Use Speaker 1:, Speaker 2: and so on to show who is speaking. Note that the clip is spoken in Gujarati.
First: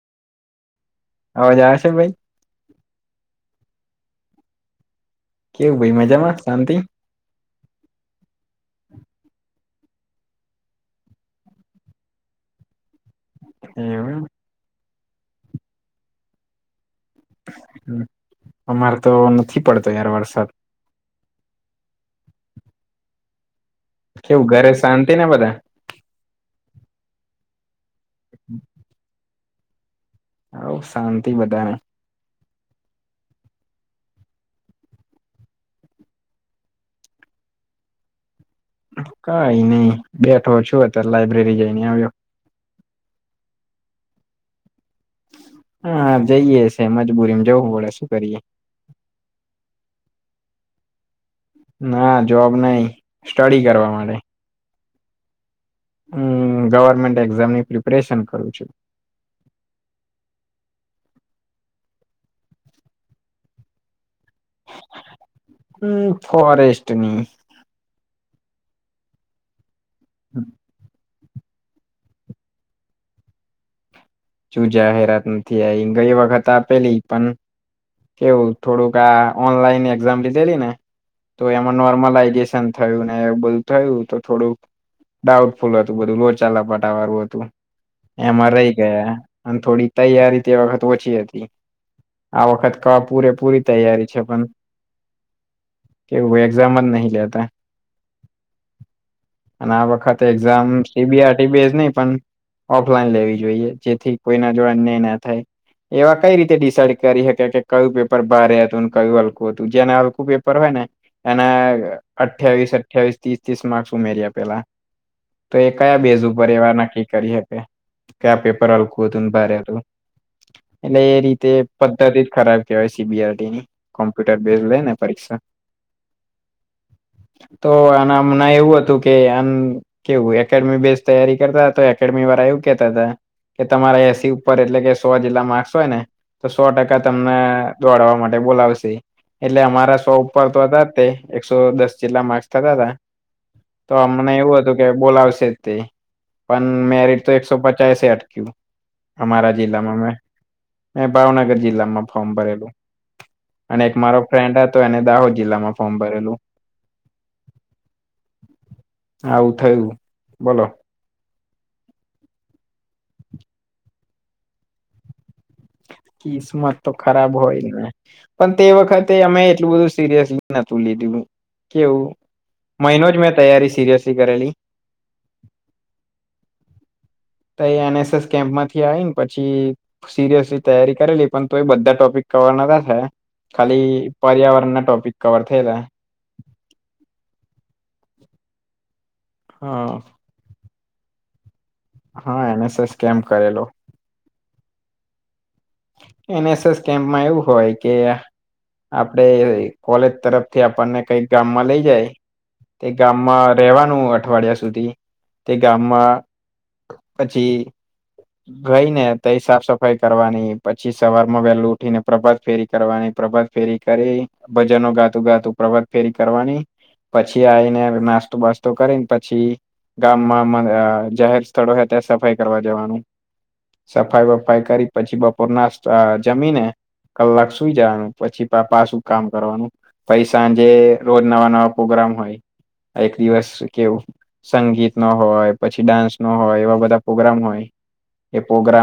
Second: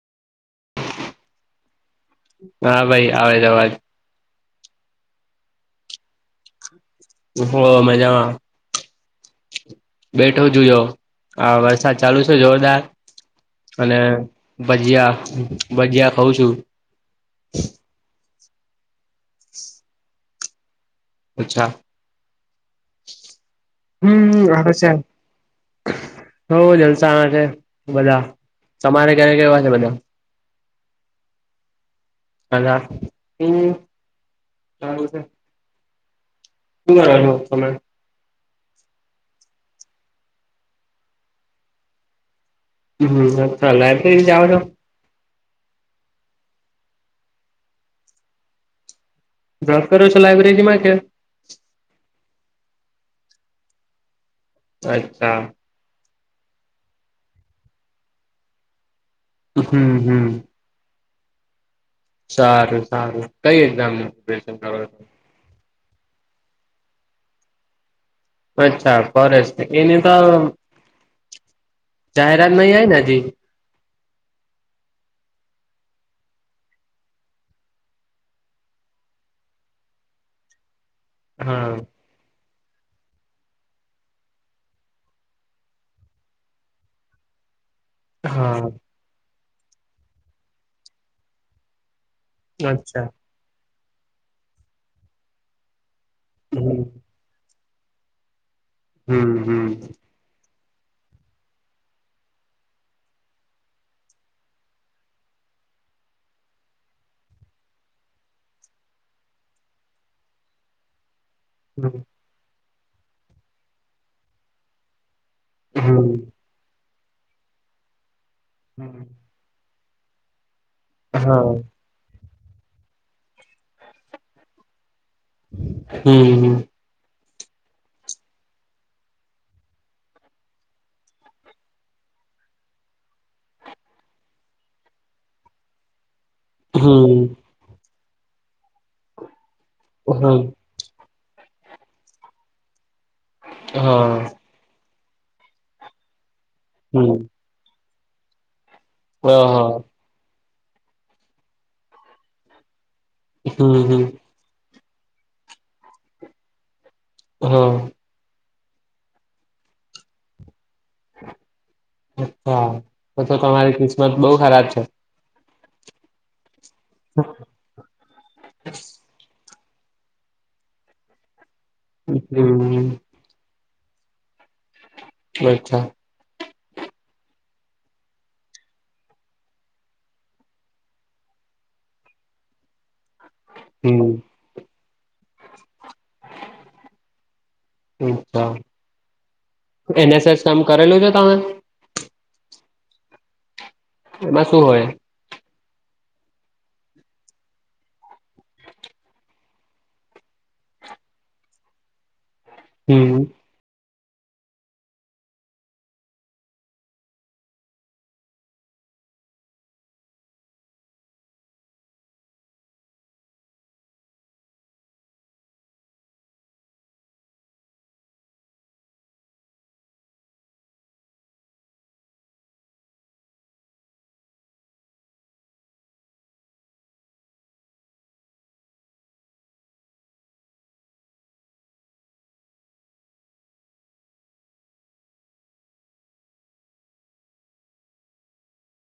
Speaker 1: અવાજ આવેશે ભઈ.
Speaker 2: હા ભાઈ, આવે છે અવાજ
Speaker 1: કેવું, ભઈ? મજામાં? શાંતિ?
Speaker 2: હો, મઝામાં બેઠો, જોયો, આ વરસાદ ચાલુ છે જોરદાર અને
Speaker 1: એવું
Speaker 2: ભજીયા, ભજીયા ખઉં છું.
Speaker 1: અમારે તો નથી પડતો, યાર, વરસાદ
Speaker 2: અચ્છા હુમ
Speaker 1: કેવું ઘરે
Speaker 2: હારું ચાલ
Speaker 1: શાંતિ ને બધા
Speaker 2: હ, જલસામાં છે બધા, તમારે ઘેરે કેવા છે બધા?
Speaker 1: હવ, શાંતિ બધાને
Speaker 2: દાદા હં સારુ છે. શુ કરો છો તમે?
Speaker 1: કાઈ નઈ, બેઠો છું. અત્યારે લાયબ્રેરી જઈને આવ્યો.
Speaker 2: હં ત લાયબ્રેરી જાવાનો?
Speaker 1: હા, જઈએ છે, મજબૂરી જવું પડે, શું કરીએ.
Speaker 2: બકરો ચલાવી અંગેેજી મા કે
Speaker 1: ના, જોબ નઈ, સ્ટડી કરવા માટે.
Speaker 2: અચ્છા.
Speaker 1: હમ, ગવર્મેન્ટ એક્ઝામની પ્રિપરેશન કરું છું.
Speaker 2: હમ-હમ. સારું- સારું, કઈ એક્ઝામની પ્રિપ્રરેશન કરો છો?
Speaker 1: હમ, ફોરેસ્ટની
Speaker 2: અચ્છા ફોરેસ્ટ એની તો જાહેરાત નહીં આવી ને હજી?
Speaker 1: તું જાહેરાત નથી આવી ગઈ વખત આપેલી પણ કેવું થોડુંક આ ઓનલાઈન એકઝામ લીધેલી ને તો
Speaker 2: હા
Speaker 1: એમાં નોર્મલાઈઝેશન? થયું ને, એવું બધું થયું તો થોડુંક ડાઉટફુલ હતું. બધું લોચા લપાટા વાળું હતું. એમાં રહી
Speaker 2: હા
Speaker 1: ગયા, અને થોડી તૈયારી તે વખત ઓછી હતી. આ વખત
Speaker 2: અચ્છા
Speaker 1: પૂરે પૂરી તૈયારી છે, પણ કે એક્ઝામ
Speaker 2: હમ
Speaker 1: જ નહીં લેતા. અને
Speaker 2: હમ
Speaker 1: આ વખતે exam C. B. R T. B. S નહીં પણ ઓફલાઈન લેવી જોઈએ, જેથી કોઈ ના જોડે અ ન્યાય ના થાય. એવા કઈ રીતે ડિસાઈડ કરી શકે કે કયું પેપર ભારે હતું ને કયું હલકું હતું? જેને હલકું પેપર હોય ને, એના
Speaker 2: હમ
Speaker 1: અઠ્ઠાવીસ, અઠ્ઠાવીસ, ત્રીસ, ત્રીસ માર્ક્સ ઉમેર્યા પહેલા તો, એ કયા બેઝ? પરિવાર નક્કી કરી શકે કે પેપર હલકું હતું
Speaker 2: હમ
Speaker 1: કે ભારી હતું. એટલે એ
Speaker 2: હા
Speaker 1: રીતે પદ્ધતિ જ ખરાબ કહેવાય, સીબીઆરટી ની કોમ્પ્યુટર બેઝ લે ને પરીક્ષા.
Speaker 2: હમ, હમ.
Speaker 1: તો આના હમણાં એવું હતું કે આમ કેવું, એકેડેમી બેઝ તૈયારી કરતા તો, એકેડમી વાળા એવું કેતા હતા. કે તમારે એસી ઉપર, એટલે કે સો જેટલા માર્ક્સ હોય ને તો સો
Speaker 2: હમ
Speaker 1: ટકા તમને
Speaker 2: હમ
Speaker 1: દોડવા માટે બોલાવશે, એટલે અમારા સો ઉપર તો હતા તે. એકસો દસ જેટલા માર્ક્સ થતા હતા, તો
Speaker 2: હા
Speaker 1: અમને એવું હતું કે બોલાવશે જ તે. પણ
Speaker 2: હમ
Speaker 1: મેરિટ તો એકસો પચાસ અટક્યું, અમારા
Speaker 2: હા
Speaker 1: જિલ્લામાં મેં. મે ભાવનગર જિલ્લામાં ફોર્મ ભરેલું,
Speaker 2: હમ
Speaker 1: અને એક
Speaker 2: હમ
Speaker 1: મારો ફ્રેન્ડ હતો, એને દાહોદ જિલ્લામાં ફોર્મ ભરેલું.
Speaker 2: હા.
Speaker 1: આવું થયું, બોલો.
Speaker 2: અચ્છા, તો તો તમારી કિસ્મત બહુ ખરાબ છે.
Speaker 1: કિસ્મત તો ખરાબ હોય ને. પણ તે વખતે અમે એટલું બધું સિરિયસલી નતું લીધું. કેવું,
Speaker 2: હમ
Speaker 1: મહિનો જ મેં તૈયારી સિરિયસલી કરેલી.
Speaker 2: અચ્છા.
Speaker 1: તે એ એન. એસ. એસ કેમ્પ માંથી આવી ને પછી. સિરિયસલી તૈયારી કરેલી, પણ તો એ બધા ટોપિક કરવાના ન હતા. ખાલી
Speaker 2: હમ
Speaker 1: પર્યાવરણ ના ટોપિક કવર થયેલા.
Speaker 2: અચ્છા,
Speaker 1: હ
Speaker 2: એન. એસ. એસ કામ કરેલું છે તમે?
Speaker 1: હા, એન. એસ. એસ કેમ્પ કરેલો.
Speaker 2: એમાં શું હોય?
Speaker 1: એન. એસ. એસ કેમ્પમાં એવું હોય કે આપડે કોલેજ તરફ થી આપણને કંઈક ગામમાં લઈ જાય. તે
Speaker 2: હમ
Speaker 1: ગામમાં રહેવાનું અઠવાડિયા સુધી. સુધી તે ગામમાં પછી ગઈ ને, તો એ સાફ સફાઈ કરવાની. પછી સવારમાં વહેલું ઉઠી ને પ્રભાત ફેરી કરવાની, પ્રભાત ફેરી કરી. ભજનો ગાતું ગાતું, પ્રભત ફેરી કરવાની. પછી આવીને, નાસ્તો બાસ્તો કરીને પછી ગામમાં જાહેર સ્થળો છે, ત્યાં સફાઈ કરવા જવાનું. સફાઈ વફાઈ કરી, પછી બપોર ના જમીને. કલાક સુઈ જવાનું, પછી પાપા શું કામ કરવાનું? પઈ સાંજે રોજ નવા નવા પ્રોગ્રામ હોય, એક દિવસ કેવું. સંગીત નો હોય, પછી ડાન્સ નો હોય, એવા બધા પ્રોગ્રામ હોય. એ પ્રગ્રામ